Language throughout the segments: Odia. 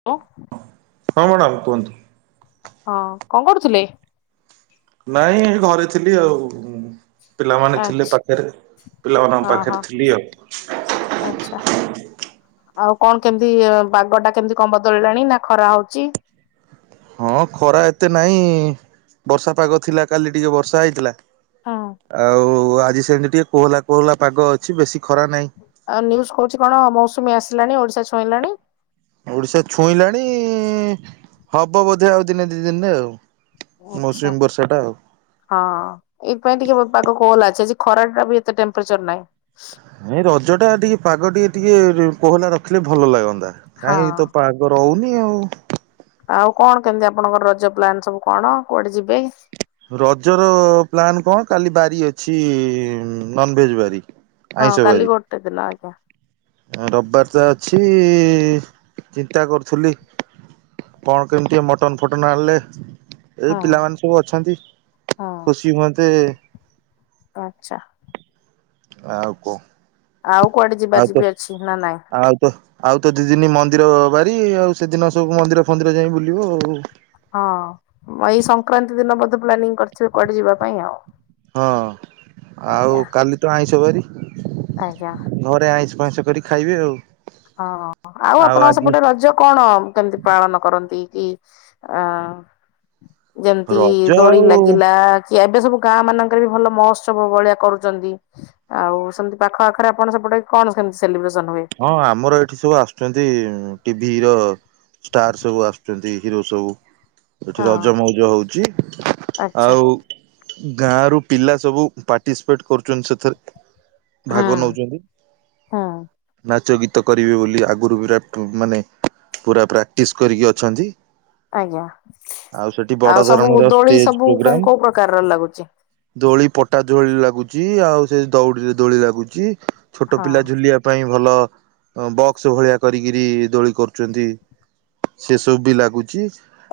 [unintelligible] ହଁ ମ୍ୟାଡ଼ାମ୍ କୁହନ୍ତୁ? ହଁ କଁ କରୁଥିଲେ? ନାଇଁ ଏଇ ଘରେ ଥିଲି ଆଉ ପିଲାମାନେ ଥିଲେ ଆଚ୍ଛା ପାଖରେ ପିଲାମାନଙ୍କ ଓହୋ ପାଖରେ ଥିଲି ଆଉ। ଆଚ୍ଛା। ଆଉ କଣ କେମିତି ବାଗଟା କେମିତି କଁ ବଦଳିଲାଣି ନା ଖରା ହଉଚି? ହଁ ଖରା ଏତେ ନାଇଁ ବର୍ଷା ପାଗ ଥିଲା କାଲି ଟିକେ ବର୍ଷା ହେଇଥିଲା। ହଁ ଆଉ ଆଜି ସେମିତି ଟିକେ କୋହଲା କୋହଲା ପାଗ ଅଛି ବେଶୀ ଖରା ନାହିଁ। ଆଉ ନ୍ୟୁଜ୍ କହୁଚି କଣ ମୌସୁମୀ ଆସିଲାଣି ଓଡିଶା ଛୁଇଁଲାଣି? ଓଡିଶା ଛୁଇଁଲାଣି ହବ ବୋଧେ ଆଉ ଦିନେ ଦି ଦିନରେ ଆଉ। ଆଚ୍ଛା। ମୌସୁମୀ ବର୍ଷାଟା ଆଉ। ହଁ ଏଇଥିପାଇଁ ଟିକେ ପାଗ କୋହଲା ଅଛି ଆଜି ଖରାଟାବି ଏତେ ଟେମ୍ପଚର ନାଇଁ। ହେ ରଜଟା ଟିକେ ପାଗ ଟିକେ ଟିକେ କୋହଲା ରଖିଲେ ଭଲ ଲାଗନ୍ତା ହଁ କାଇହିଁକିତ ପା ରଉନି ଆଉ। ଆଉ କଣ କେମତି ଆପଣଙ୍କର ରଜ ପ୍ଲାନ୍ ସବୁ କଣ କୁଆଡ଼େ ଯିବେ? ରଜର ପ୍ଲାନ୍ କଣ କାଲି ବାରି ଅଛି ନନଭେଜ୍ ବାରି। ହଁ କାଲି ଗୋଟେ ଦିନ ଆଜ୍ଞା। ରବିବାରତ ଅଛି ଚିନ୍ତା କରୁଥିଲି। କଣ କେମିତି ମଟନ୍ ଫୁଟନ୍ ଆଣିଲେ ଏଇ ହଁ ପିଲାମାନେ ସବୁ ଅଛନ୍ତି ହଁ ଖୁସି ହୁଅନ୍ତେ ଆଚ୍ଛା। ଆଉ କଁ? ଆଉ କୁଆଡ଼େ ଯିବାର ଯିବି ଅଛି ନା ନାଇଁ? ଆଉ ତ ଆଉତ ଦିଦିନି ମନ୍ଦିର ବାରି ଆଉ ସେଦିନ ସବୁ ମନ୍ଦିର ଫନ୍ଦିର ଯାଇ ବୁଲିବ ଆଉ। ହଁ ଏଇ ସଂକ୍ରାନ୍ତି ଦିନ ବୋଧେ ପ୍ଲାନିଂ କରିଥିବେ କୁଆଡ଼େ ଯିବା ପାଇଁ ଆଉ। ହଁ ଆଉ ଆଜ୍ଞା। କାଲିତ ଆଇଁଷ ବାରି। ଆଜ୍ଞା ଘରେ ଆଇଁଷ ଫାଇଁସ କରି ଖାଇବି ଆଉ। ହଁ ଆଉ ଆପଣଙ୍କ ସପଟେ ରଜ କଣ କେମିତି ପାଳନ କରନ୍ତିକି ଆଁ ଯେମିତି ରଜ ଦୋଳି ଆଉ ଲାଗିଲା କି ଏବେ ସବୁ ଗାଁ ମାନଙ୍କରେବି ଭଲ ମହୋତ୍ସବ ଭଳିଆ କରୁଚନ୍ତି। ଆଉ ସେମିତି ପାଖ ଆଖରେ ଆପଣ ସେପଟେ କଣ ସେମିତି ସେଲିବ୍ରେସନ ହୁଏ? ହଁ ଆମର ଏଠି ସବୁ ଆସୁଚନ୍ତି ଟି ହିରୋ ଷ୍ଟାର୍ ସବୁ ଆସୁଚନ୍ତି ହିରୋ ସବୁ ଏଠି ହଁ ରଜ ମଉଜ ହଉଚି ଆଚ୍ଛା ଆଉ ଗାଁର ପିଲା ସବୁ ପାର୍ଟିସିପେଟ କରୁଚନ୍ତି ସେଥିରେ ହଁ ଭାଗ ନଉଛନ୍ତି। ହଁ। ନାଚ ଗୀତ କରିବେ ବୋଲି ଆଗରୁ ବିରାତ ମାନେ ପୁରା ପ୍ରାକ୍ଟିସ୍ କରିକି ଅଛନ୍ତି। ଆଜ୍ଞା। ଆଉ ସେଠି ବଡ଼ ସବୁ ଧରଣର ଦୋଳି ଷ୍ଟେଜ୍ ସବୁ କୋଉ ପ୍ରୋଗ୍ରାମ। କୋଉ ପ୍ରକାରର ଲାଗୁଛି? ଦୋଳି ପଟା ଦୋଳି ଲାଗୁଚି ଆଉ ସେ ଦଉଡ଼ିରେ ଦୋଳି ଲାଗୁଚି ଛୋଟ ହଁ ପିଲା ଝୁଲିବା ପାଇଁ ଭଲ ବକ୍ସ ଭଳିଆ କରିକିରି ଦୋଳି କରୁଚନ୍ତି। ସେ ସବୁବି ଲାଗୁଚି।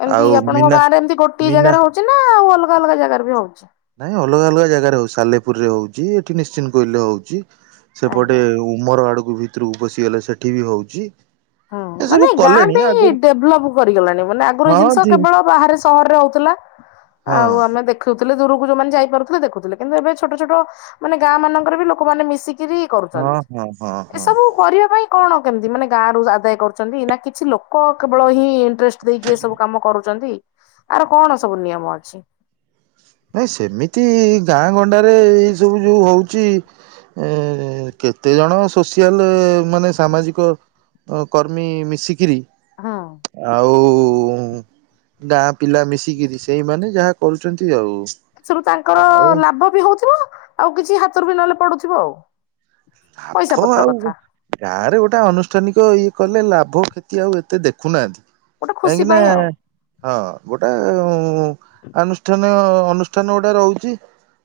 ଏମିତି ଆପଣଙ୍କ ଗାଁରେ ଏମିତି ଗୋଟଏ ଜାଗାରେ ହଉଚିନା ଆଉ ଅଲଗା ଅଲଗା ଜାଗାରେବି ହଉଚି? ନାଇଁ ଅଲଗା ଅଲଗା ଜାଗାରେ ହଉଚି ସାଲେପୁରରେ ହଉଚି ଏଠି ନିଶ୍ଚି କହିଲେ ହଉଚି। ସେପଟେ ଆଜ୍ଞା ଉମର ଆଡକୁ ଭିତରକୁ ପଶିଗଲେ ସେଠି ବି ହଉଚି। ହଁ ମାନେ ଗାଁ ବି ଡେଭଲପ କରିଗଲାଣି ମାନେ ଆଗରୁ ଏଇ ହଁ ଜିନିଷ ଦି କେବଳ ବାହାରେ ସହରରେ ହଉଥିଲା ହଁ ଆଉ ଆମେ ଦେ ଖୁଥିଲେ ଦୂରକୁ ଯୋଉମାନେ ଯାଇପାରୁଥିଲେ ଦେଖୁଥିଲେ କିନ୍ତୁ ଏବେ ଛୋଟ ଛୋଟ ମାନେ ଗାଁ ମାନଙ୍କର ବି ଲୋକମାନେ ମିଶିକିରି ହଁ କରୁଚନ୍ତି ହଁ ହଁ ହଁ। ଏସବୁ କରିବା ପାଇଁ କଣ କେମିତି ମାନେ ଗାଁ ରରୁ ଆଦାୟ କରୁଛନ୍ତି ନା କିଛି ଲୋକ କେବଳ ହିଁ ଟ୍ରେଷ୍ଟ ଦେଇକି ଏ ସବୁ କାମ କରୁଚନ୍ତି ଆର କଣ ସବୁ ନିୟମ ଅଛି? ନାଇଁ ସେମିତି ଗାଁ ଗଣ୍ଡାରେ ଏଇ ସବୁ ଯୋଉ ହଉଚି ଏ କେତେ ଜଣ ସୋସିଆଲ ମାନେ ସାମାଜିକ ଅ କର୍ମୀ ମିଶିକିରି ହଁ। ଆଉ ଗାଁ ପିଲା ମିଶିକିରି ସେଇମାନେ ଯାହା କରୁଛନ୍ତି ଆଉ। ଏଥିରୁ ତାଙ୍କର ଆଉ ଲାଭ ବି ହଉଥିବ ଆଉ କିଛି ହାତରୁ ବି ନହେଲେ ପଡୁଥିବ ଆଉ। ପଇସା ଲାଭ ପତ୍ର କଥା ଆଉ ଗାଁ ରେ ଗୋଟେ ଆନୁଷ୍ଠାନିକ ଇଏ କଲେ ଲାଭ କ୍ଷତି ଆଉ ଏତେ ଦେଖୁନାହାନ୍ତି। ଗୋଟେ ଖୁସି କାହିଁକିନା ପାଇଁ ଆଉ ହଁ ଗୋଟେ ଆୁଷ୍ଠାନିକ ଅନୁ ଅନୁଷ୍ଟାନ ଗୋଟା ରହୁଛି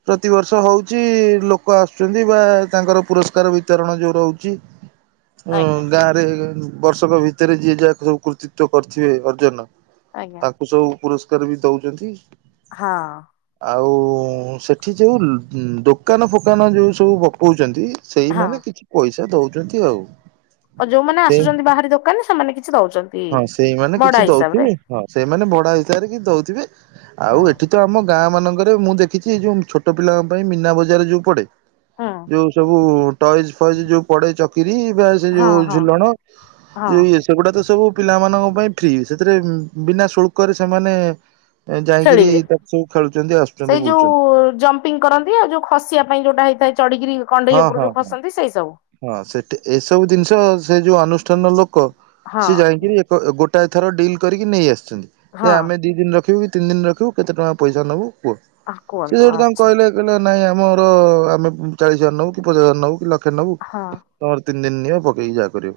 ପ୍ରତିବର୍ଷ ହଉଛି ଲୋକ ଆସୁଛନ୍ତି ବା ତାଙ୍କର ପୁର କାର ବିତରଣ ଯୋଉ ରହୁଛି, ଆଜ୍ଞା ଗାଁ ବର୍ଷକ ଭିତରେ ଯିଏ ଯାହା ସବୁ କୃତିତ୍ୱ କରିଥିବେ ଅର୍ଜନ ଆଜ୍ଞା। ତାଙ୍କୁ ସବୁ ପୁରସ୍କାର ବି ଦଉଛନ୍ତି। ହଁ। ଆଉ ସେଠି ଯୋଉ ଦୋକାନ ଫୋକାନ ଯୋଉ ସବୁ ପକଉଛନ୍ତି ହଁ। ସେଇମାନେ କିଛି ପଇସା ଦଉଛନ୍ତି ଆଉ। ଆଉ ଯୋଉମାନେ ସେଇ ଆସୁଛନ୍ତି ବାହାରି ଦୋକାନ ସେମାନେ କିଛି ଦଉଛନ୍ତି ହଁ ସେଇମାନେ କିଛି ମଡା ହିସାବ ରେ। ଦଉଥିବେ ହଁ ସେମାନେ ବଡା ହିସାବରେ କି ଦଉଥିବେ ଆଉ ହଁ ଏଠି ତ ଆମ ଗାଁ ମାନଙ୍କ ମୁଁ ଦେଖିଛି ଯୋଉ ଛୋଟ ପିଲାଙ୍କ ପାଇଁ ମୀନା ବଜାର ଯୋଉ ପଡେ, ହୁଁ ଯୋଉ ସବୁ ଟଏଜ୍ ଫଏଜ ଯୋଉ ପଡେ ଚକିରି ବା ସେ ହଁ ଯୋଉ ହଁ ଝୁଲଣ ହଁ ଯୋଉ ସେଗୁଡା ତ ସବୁ ପିଲାମାନଙ୍କ ପାଇଁ ଫ୍ରି ସେଥିରେ ବିନା ଶୁଳ୍କରେ ସେମାନେ ଯାଇକିରି ଖେଳିବେ। ତାକୁ ସବୁ ଖେଳୁଛନ୍ତି ଆସୁଛନ୍ତି ବୁଲୁଛନ୍ତି। ଜମ୍ପିଂ କରନ୍ତି ଆଉ ଖସିବା ପାଇଁ ଯୋଉଟା ହେଇଥାଏ ଚଢିକିରି କଣ୍ଢେଇ ହଁ ଉପରୁ ହଁ ଯୋଉ ହଁ ଖସନ୍ତି ସେଇ ସବୁ। ହଁ ସେଠି ଏସବୁ ଜିନିଷ ସେ ଯୋଉ ଅନୁଷ୍ଠାନର ଲୋକ ହଁ ସିଏ ଯାଇକିରି ଏକ ଗୋଟାଏ ଥର ଡିଲ୍ କରିକି ନେଇ ଆସିଛନ୍ତି। ଯେ ଆମେ ହଁ ଦି ଦିନ ରଖିବୁ କି ତିନି ଦିନ ରଖିବୁ କେତେ ଟଙ୍କା ପଇସା ନବୁ କୁହ ସେ କୁହନ୍ତୁ ଯୋଉଠି ତାଙ୍କୁ ଆଚ୍ଛା କହିଲେ ନାଇଁ ଆମର ଆମେ ଚାଳିଶ ହଜାର ନବୁ କି ପଚା ହଜାର ନବୁ କି ଲକ୍ଷେ ନବୁ। ହଁ ତମର ତିନି ଦିନ ନିଅ ପକେଇକି ଯା କରିବ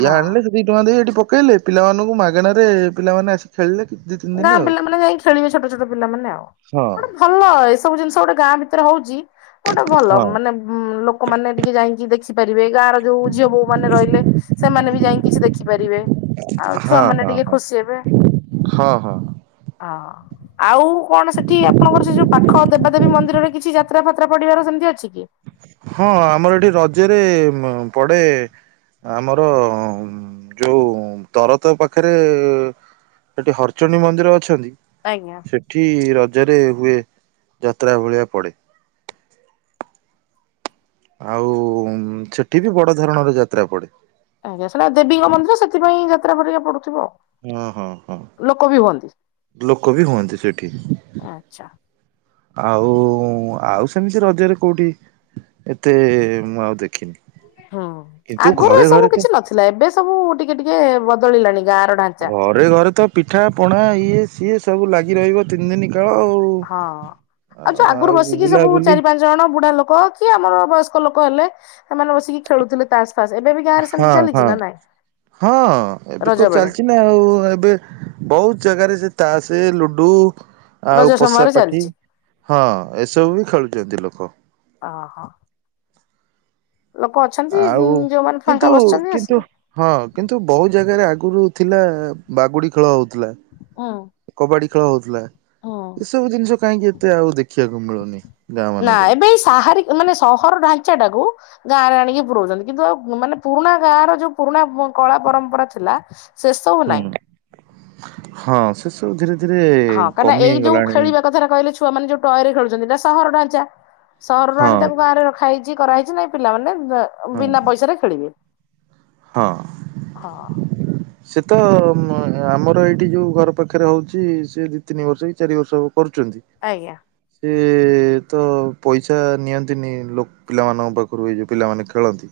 ଇଏ ହଁ। ଆଣଲେ ଦି ଟଙ୍କା ଦେଇ ଏଠି ପକେଇଲେ ପିଲାମାନଙ୍କୁ ମାଗଣାରେ ପିଲମାନେ ଆସ ଖେଳଲେ ଦି ଦିନ ଗାଁ ଆଉ। ପିଲାମାନେ ଯାଇକି ଖେଳିବେ ଛୋଟ ଛୋଟ ପିଲାମାନେ ଆଉ, ହଁ ଗୋଟେ ଭଲ ଏସବୁ ଜିନିଷ ଗୋଟେ ଗାଁ ଭିତରେ ହଉଚି, ଗୋଟେ ଭଲ ହଁ ମାନେ ହୁଁ ଲୋକମାନେ ଟିକେ ଯାଇକି ଦେଖି ଦେଖିପାରିବେ ଗାଁ ର ଯୋଉ ଝିଅ ବୋଉ ମାନେ ରହିଲେ ସେମାନେ ବି ଯାଇକି କିଛି ଦେଖିପାରିବେ। ଆଉ ଛୁଆ ହଁ ମାନେ ହଁ ଟିକେ ହଁ ଖୁସି ହେବେ। ହଁ ହଁ। ହଁ। ଆଉ କଣ ସେଠି ଆପଣଙ୍କର ସେ ଯୋଉ ପାଖ ଦେବାଦେବୀ ମନ୍ଦିରରେ କିଛି ଯାତ୍ରା ଫାତ୍ରା ପଡିବାର ସେମିତି ଅଛି କି? ହଁ ଆମର ଏଠି ରଜରେ ପଡେ ଆମର ଯୋଉ ତରତ ପାଖରେ ସେଠି ହର୍ଚନୀ ମନ୍ଦିର ଅଛନ୍ତି? ଆଜ୍ଞା। ସେଠି ରଜରେ ହୁଏ ଯାତ୍ରା ଭଳିଆ ପଡେ। ଆଉ ସେଠି ବି ବଡ ଧରଣର ଯାତ୍ରା ପଡେ। ଆଜ୍ଞା ସେଇଟା ଦେବୀଙ୍କନ୍ଦିର ସେଥି ପାଇଁ ଯାତ୍ରା ହେରିକା ପଡୁଥିବ। ହଁ ହଁ ହଁ ଲୋକ ବି ହୁଅନ୍ତି ଲୋକ ବି ହୁଅନ୍ତି ସେଠି। ଆଚ୍ଛା ଆଉ ଆଉ ସେମିତି ରଜରେ କୋଉଠି ଏତେ ମୁଁ ଆଉ ଦେଖିନି। ହୁଁ କିନ୍ତୁ ଆଗରୁ ଏ ଘରେ ସବୁ ଘରେ ତ କିଛି ନଥିଲା ଏବେ ସବୁ ଟିକେ ଟିକେ ବଦଳିଲାଣି ଗାଁ ର ଘରେ ଘରେ ତ ପିଠା ପଣା ଇଏ ସିଏ ସବୁ ଲାଗି ରହିବ ତିନି ଦିନ କାଳ ଆଉ। ହଁ ଆଉ ଯୋଉ ଆଗରୁ ଆଉ ବସିକି ସବୁ ବୁଲାବୁଲି ଚାରି ପାଞ୍ଚ ଜଣ ବୁଢା ଲୋକ କି ଆମର ବୟସ୍କ ଲୋକ ହେଲେ ସେମାନେ ବସିକି ଖେଳୁଥିଲେ ତାସ ଏବେ ବି ଗାଁରେ ସେମିତି ହଁ ଚାଲିଛି ହଁ ନା ନାଇଁ ହଁ ଏବେ ରଜ କ ବେଳେ ଚାଲିଛି ଆଉ ଏବେ ବହୁତ ଜାଗାରେ ସେ ତାସ ଲୁଡୁ ଆଉ ରଜ ସମୟରେ ପୋଷାପାଠି ଚାଲିଛି ହଁ ଏସବୁ ବି ଖେଳୁଛନ୍ତି ଲୋକ। ଓ ହୋ। ଅଛନ୍ତି ଆଉ ଯୋଉମାନେ ଫାଙ୍କା କିନ୍ତୁ ବସିଛନ୍ତି କିନ୍ତୁ ଆସିକି ହଁ କିନ୍ତୁ ବହୁ ଜାଗାରେ ଆଗରୁ ଥିଲା ବାଗୁଡି ଖେଳ ହଉଥିଲା। ହଁ। କବାଡି ଖେଳ ହଉଥିଲା। ଏସବୁ ଜିନିଷ କାହିଁକି ଏତେ ଆଉ ଦେଖିବାକୁ ମିଳୁନି ଗାଁ ମାନଙ୍କରେ। ନାଇଁ ସାହାରୀ ମାନେ ସହର ଢାଞ୍ଚା ଟାକୁ ଗାଁରେ ଆଣିକି ପୁରଉଛନ୍ତି। କିନ୍ତୁ ଆ ମାନେ ପୁରୁଣା ଗାଁ ର ଯୋଉ ପୁରୁଣା କଳା ପରମ୍ପରା ଥିଲା ଶେଷ ସବୁ ହୁଁ ନାଇଁ। ହଁ ସେ ସବୁ ଧୀରେ ଧୀରେ କମି ହେଇଗଲାଣି। କଥା କହିଲେ ଛୁ ମାନେ ଯଉ ଟଏରେ ଖେଳଛନ୍ତିଇା ସହର ଢାଞ୍ଚା, ସହରରୁ ହଁ ଆଣି ତାକୁ ବାହାରେ ରଖା ହେଇଛିା କରା ହେଇଛି ନାଇ। ପିଲାମାନେ ବେ ହଁ ବିନା ପଇସା ଖେଳିବେ। ହଁ। ସେ ତ ଆମର ଏଇଠି ଯେଉଁ ଘର ପାଖରେ ହଉଛି ସେ ଦୁଇ ତିନି ବର୍ଷ କି ଚାରି ବର୍ଷ କରୁଛନ୍ତି। ଆଜ୍ଞା। ସିଏ ସେ ତ ପଇସା ନିଅନ୍ତିନି ଲ ପିଲାମାନଙ୍କ ପାଖରୁ ଏ ଯଉ ପିଲାମାନେ ଖେଳନ୍ତି।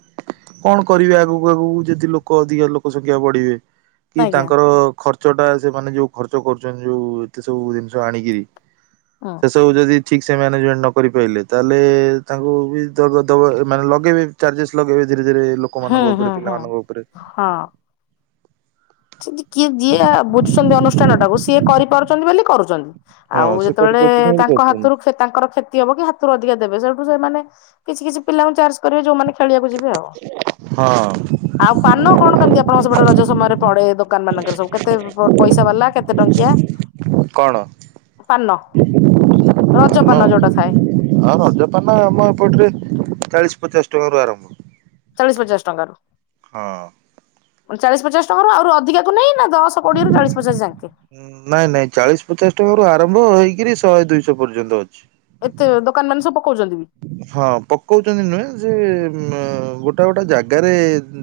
କଣ କରିବେ ଆଗକୁ ଆଗକୁ ଯଦି ଲୋକ ଅଧିକା ଲୋକ ସଂଖ୍ୟା ବଢିବେ କି ଆଜ୍ଞା ତାଙ୍କର ଖ ର୍ଚ୍ଚ ଟା ସେମାନେେ ଯୋଉ ଖର୍ଚ୍ଚ କରୁଛନ୍ତି ଯୋଉ ଏତେ ସବୁ ଜିନିଷ ଆଣିକିରି ହଁ। ସେସବୁ ଯଦି ଠିକ୍ ସେ ମ୍ୟାନେଜମେଣ୍ଟ ନ କରିପାରିଲେ ତାହେଲେ ତାଙ୍କୁ ବି ଦେବା ମାନେ ଲଗାଇବେ। ଚାର୍ଜେସ୍ ଲଗେଇବେ ଧୀରେ ଧୀରେ ଲୋକମାନଙ୍କ ଓ ଉପରେ। ହଁ ପିଲାମାନଙ୍କ ଉପରେ ହଁ। [unintelligible] ବୁଝୁଛନ୍ତି ଅନୁଷ୍ଠାନ ଟାକୁ ସିଏ କରିପାରୁଛନ୍ତି ବୋଲି କରୁଛନ୍ତି। ହଁ ଆଉ ସେ ଯେତେବେଳେ କରିପାରୁଛନ୍ତି ବୋଲି ତାଙ୍କ ହାତରୁ କ୍ଷ ତାଙ୍କ କ୍ଷତି ହବ କି ହାତରୁ ଅଧିକା ଦେବେ, ସେଇଠୁ ସେମାନେ କିଛି କିଛି ପିଲାଙ୍କୁ ଚାର କରିବେ ଯୋଉମାନେ ଖେଳିବାକୁ ଯିବେ ଆଉ। କରୁଛନ୍ତି ଆଉ ପାନ କଣ କେମିତି ଆପଣଙ୍କ ସେପଟେ ରଜ ସମୟରେ? ପଡେ ଦୋକାନ ମାନଙ୍କରେ ସବୁ। କେତେ ପଇସା ବାଲା କେତେ ଟଙ୍କିଆ? ହଁ କଣ? ପାନ, ରଜ ପାନ ଯୋଉଟା ଥାଏ। ହଁ ରଜ ପାନ ଆମ ଏପଟରେ ଚାଳିଶ୍ ପଚାଶ ଟଙ୍କାରୁ ଆରମ୍ଭ। ଚାଳିଶ ପଚାଶ ଟଙ୍କାରୁ ହଁ। ଚାଳିଶ ପଚାଶ ଟଙ୍କାରୁ ଆହୁରି ଅଧିକା କୁ ନାହିଁ? ଦଶ କୋଡିଏରୁ ଚାଳିଶ ପଚାଶ ଯାଙ୍କେ। ନାଇଁ ନାଇଁ ଚାଳିଶ ପଚାଶ ଟଙ୍କା ରୁ ଆରମ୍ଭ ହେଇକିରି ଶହେ ଦୁଇଶହ ପର୍ଯ୍ୟନ୍ତ ଅଛି। ଏତେ ଦୋକାନ ମାନେ ସବୁ ପକାଉଛନ୍ତି ବି? ହଁ। ପକଉଛନ୍ତି ନୁହେଁ, ସେ ଗୋଟା ଗୋଟା ଜାଗାରେ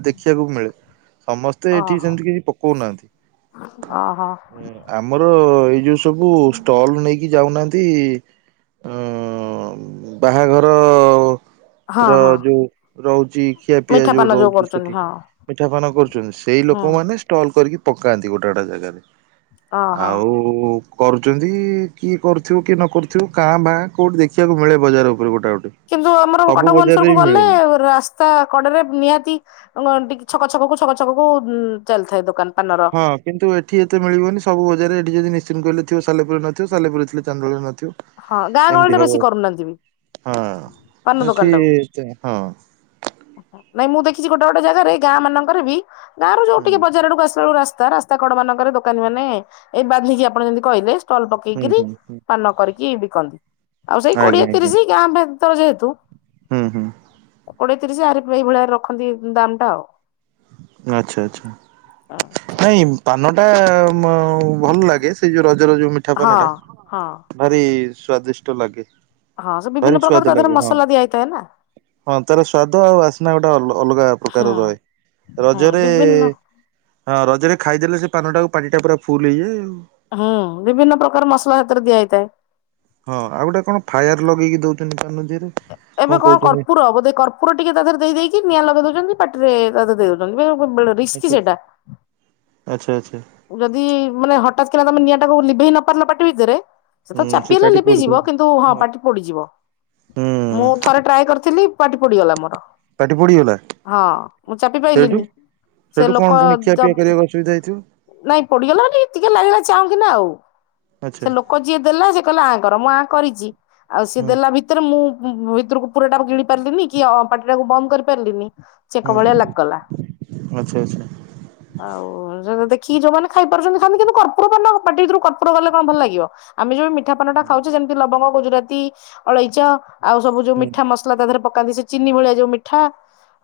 ଦେଖିବାକୁ ମିଳେ। ସମସ୍ତେ ଏଠି ବି ଓହୋ ସେମିତି କିଛି ପକଉନାହାନ୍ତି। ଓହୋ ଆମର ଏଇ ଯୋଉ ସବୁ ଷ୍ଟଲ୍ ନେଇକି ଯାଉନାହାନ୍ତି ବାହାଘର ହଁ ର ହଁ। ଯୋଉ ରହୁଚି ଖିଆପିଆ ମିଠା ପାନ ଯୋଉ ରହୁଚି କରୁଛନ୍ତି ସେଠି ହଁ ମିିଠା ପାନ କରୁଛନ୍ତି, ସେଇ ହୁଁ ଲୋକମାନେ ଷ୍ଟଲ୍ କରିକି ପକାନ୍ତି ଗୋଟେ ଗୋଟେ ଜାଗାରେ। ଓହୋ। ଆଉ ଓ କରୁଚନ୍ତି କିଏ କରୁଥିବ କିଏ ନ କରୁଥିବ କାଁ ଭା କୋଉଠି ଦେଖିବାକୁ ମିଳେ ବଜାର ଉ ଉପରେ ଗୋଟା ଗୋଟେ। କିନ୍ତୁ ଆମର ସବୁ କଟକ ଭୁବନେଶ୍ୱର ବଜାରରେ କୁ ବି ଗଲେ ମିଳେନି। ରାସ୍ ରାସ୍ତା କଡରେ ନିହାତି ଟିକେ ଛକ ଛକକୁ ଛକ ଛକକୁ ଚାଲିଥାଏ ଦୋକାନ ପାନର। ହଁ। କିନ୍ତୁ ଏଠି ଏତେ ମିଳିବନି ସବୁ ବଜାର ରେ ଏଠି ଯଦି [unintelligible] ରେ ସାଲେପୁରରେ ନଥିବ ସାଲେପୁର ରେ ଥିଲେ ରେ ଚାନ୍ଦବାଲି ରେ ନଥିବ। ହଁ ଗାଁ ଏମତି ଗହଳିରେ ହବ। ବେଶୀ କରୁନାହାନ୍ତି ବି ହଁ, ପାନ ଦୋକାନ ଟାକୁ। ଏଠି ହଁ। ନାଇଁ ମୁଁ ଦେଖିଚି ଗୋଟେ ଗୋଟେ ଜାଗାରେ ଗାଁ ମାନଙ୍କରେ ବି ଗାଁ ରୁ ଯୋଉ ହୁଁ ଟିକେ ବଜାର ଆଡକୁ ଆସିଲା ବେଳକୁ ରାସ୍ତା, ରାସ୍ତା କଡ ମାନଙ୍କରେ ଦୋକାନୀ ମାନେ ଏ ବାନ୍ଧିକି ଆପଣ ଯେମିତି କହିଲେ ଷ୍ଟଲ ହୁଁ ପକେଇକିରି ହୁଁ ହୁଁ। ପାନ କରିକି ବିକନ୍ତି। ଆଉ ସେଇ ଆଜ୍ଞା କୋଡିଏ ଆଜ୍ଞା ତିରିଶ ଗାଁ ତ ଯେହେତୁ ହୁଁ ହୁଁ। କୋଡିଏ ତିରିଶି ଆରି ଏଇଭଳିଆ ରଖନ୍ତି ଦାମ୍ ଟା ଆଉ। ଆଚ୍ଛା ଆଚ୍ଛା। ଆଚ୍ଛା ନାଇଁ ପାନଟା ମ ଭଲ ଲାଗେ ସେଇ ଯୋଉ ରଜରଜ ଯୋଉ ମିଠା ହଁ ପାନ ଟା। ହଁ ଭାରି ସ୍ଵାଦିଷ୍ଟ ଲାଗେ। ହଁ ସେ ଭାରି ବିଭିନ୍ନ ପ୍ରକାର ସ୍ଵାଦ ତା ଦେହେରେ ଲାଗେ ହଁ ମସଲା ଦିଆ ହେଇଥାଏ ନା। ହଁ ତାର ସ୍ଵାଦ ଆଉ ବାସ୍ନା ଗୋଟେ ଅଲ ଅଲଗା ହୁଁ ପ୍ରକାର ରହେ। ହୁଁ ରଜରେ ବିଭିନ୍ନ ହଁ ରଜରେ ଖାଇଦେଲେ ସେ ପାନ ଟାକୁ ପାଟି ଟା ପୁରା ଫୁଲ ହେଇଯାଏ ଆଉ। ହୁଁ ବିଭିନ୍ନ ପ୍ରକାର ମସଲା ହେଥିରେ ଦିଆହେଇଥାଏ। ହଁ ଆଉ ଗୋଟେ କଣ ଫାୟାର ଲଗେଇକି ଦଉଛନ୍ତି ପାନ ଦିହରେ। ଏବେ କଣ କର୍ପୁର ବୋଧେ କର୍ପୁ କର୍ପୁର ଟିକେ ତା ଦେହରେ ଦେଇ ଦେଇକି ନିଆଁ ଲଗେଇ ଦଉଛନ୍ତି ପାଟିରେ ତା ଦେହରେ ଦେଇ ଦେଉଛନ୍ତି। [unintelligible] ରିସ୍କି ସେଟା। ଆଚ୍ଛା ଆଚ୍ଛା ଯଦି ମାନେ ହଠାତ୍ କିନା ତମେ ନିଆଁ ଟାକୁ ଲିଭେଇ ନ ପାରିଲ ପାଟି ଭିତେରେ ସେ ତ ହୁଁ ଚାପି ହେଲେ ପାଟି ପୋଡିଦଉ ଲିଭିଯିବ। କିନ୍ତୁ ହଁ ପାଟି ପୋଡିଯିବ। ହୁଁ ମୁଁ ଥରେ ଟ୍ରାଏ କରିଥିଲି ପାଟି ପୋଡିଗଲା ମୋର। ପାଟି ପୋଡିଗଲା ହଁ ମୁଁ ଚାପି ପାଇଲିିନି। ସେଠୁ କଣ ପୁଣିି ଖିଆ ପିଆ କରିଆକୁ ଅସୁବିଧା ହେଇଥିବ। ନାଇଁ ପୋଡିଗଲା ବୋଲି ଟିକେ ଲାଗିଲା ଚାଉଁ କିିନା ଆଉ। ଆଚ୍ଛା। ସେ ଲୋକ୍ ଲୋକ ଯିଏ ଦେଲା ସେ କହିଲା ଆଁ କର ମୁଁ ଆ କରିଛି। ଆଉ ସିଏ ହୁଁ ଦେଲା ଭିତ୍ ଭିତରେ ମୁଁ ଉଁ ଭିତୁରୁକୁ ପୁରା ଟା ଗିଳି ପାରିଲିନି କି ଅଁ ପାଟି ଟାକୁ ବନ୍ଦ କରି ପାରିଲିନି। ଚେକ ହୁଁ ଭଳିଆ ଲାଗିଗଲା। ଆଚ୍ଛା ଆଚ୍ଛା ଆଉ ଯ ଦେଖିକି ଯୋଉମାନେ ଖାଇପାରୁଛନ୍ତି ଖାନ୍ତୁ କିନ୍ତୁ କର୍ପୁର ପାନ ପାଟି ଭିତରୁକୁ କର୍ପୁର ଗଲେ କଣ ଭଲ ଲାଗିବ। ଆମେ ଯୋଉ ମିଠା ପାନ ଟା ଖାଉଛେ ଯେମିତି ଲବଙ୍ଗ, ଗୁଜୁରାତି, ଅଳେଇଚ, ଆଉ ସବୁ ଯୋଉ ମିଠା ମସ୍ ସଲା ତା ଦେହରେ ପକାନ୍ତି ସେ ଚିନି ଭଳିଆ ଯୋଉ ମିଠା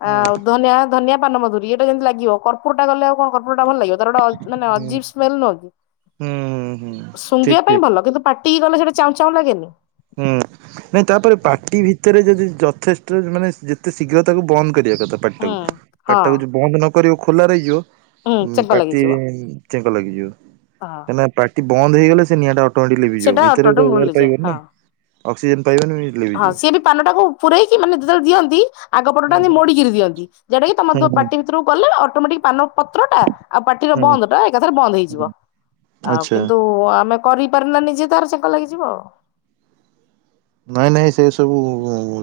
ହୁଁ ଆଉ ଧନିଆ ଧନିଆ, ପାନମଧୁରୀ ଏ କଲେ ଯେମିତି ଲାଗିବ କର୍ପୁରଟା ଗଲେ ଆଉ କଣ କର୍ପୁର ଟା ଭଲ ଲାଗିବ। ତାର ଗୋଟେ ଅ ମାନେ ହୁଁ ଆଜିବି ସ୍ମେଲ୍ ନୁହଁର କି। ହୁଁ ହୁଁ ଠିକ ଶୁଙ୍ଗିବା ଠିକ। ପାଇଁ ଭଲ କିନ୍ତୁ ପା ଟି ଗଲେ ସେଟା ଚାଉଁ ଚାଉଁ ଲାଗେନି। ହୁଁ। ନାଇଁ ତାପରେ ପାଟି ଭିତେରେ ଯଦି ଯଥେଷ୍ଟ ମାନେ ଯେତେ ଶୀଘ୍ର ତାକୁ ବନ୍ଦ କରିଆ କଥା। ହୁଁ ପାଟିଟାକୁ ହଁ। ପାଟିଟାକୁ ଯୋଉ ବନ୍ଦ ନ କରିବ ଖୋଲା ରହିଯିବ। ହୁଁ ଉଁ ଚେଙ୍କ ପାଟି ଚେଙ୍କ ଲାଗିଯିବ। ଅହ। ନା ପାଟି ବନ୍ଦ ହେଇଗଲେ ସେ ନିଆଁ ଟା ଅଟୋମେଟିକ ଲିଭି ଯିବ। ସେଟା ଅଟୋ ଭିତର କୁ ଅଟୋ ଆଉ ଏୟାର ମିଳିଯାଏ ପାଇବନି ନା ହଁ। ଅକ୍ସିଜେନ ପାଇବନି। ହଁ ଲିଭିଯିବ। ସିଏ ବି ପାନଟାକୁ ପୁରରେଇକି ମାନେ ଯେତେବେଳେ ଦିଅନ୍ତି ଆଗ ପଟଟା ହୁଁ ଏମିତି ହୁଁ ମୋଡିକିରି ଦିଅନ୍ତି। ଯେଇଟା କି ତମ ଦ ହୁଁ ପାଟି ଭିତୁରୁକୁ ଗଲେ ଅଟୋମେଟିକ ପାନ ପତ୍ର ଟା ଆଉ ପାଟିର ହୁଁ ହୁଁ ବନ୍ଦ ଟା ଏକାଥରେ ବନ୍ଦ ହୁଁ। ହେଇଯିବ,। ଆଉ ଆଚ୍ଛା କିନ୍ତୁ ଆମେ କରିପାରିଲାନି ଯେ ତାର ଚେଙ୍କ ଲାଗିଯିବ ଆଉ। ନାଇଁ ନାଇଁ ସେ ସବୁ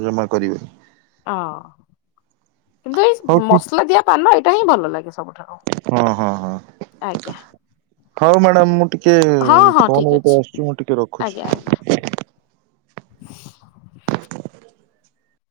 ଜମା କରିବେନି। ହଁ କିନ୍ତୁ ଏଇ ହଉ ଠିକ ମସଲା ଦିଆ ପାନ ଏଇଟା ହିଁ ଭଲ ଲାଗେ ସବୁଠାରୁ। ହଁ ହଁ ହଁ। ଆଜ୍ଞା ହଉ ମ୍ୟାଡାମ୍ ମୁଁ ଟିକେ ହଁ ହଁ ଫୋନ୍ ଠିକ ଅଛି ଗୋଟେ ଆସୁଚି ମୁଁ ଟିକେ ରଖୁଛି। ହୁଁ [inaudible]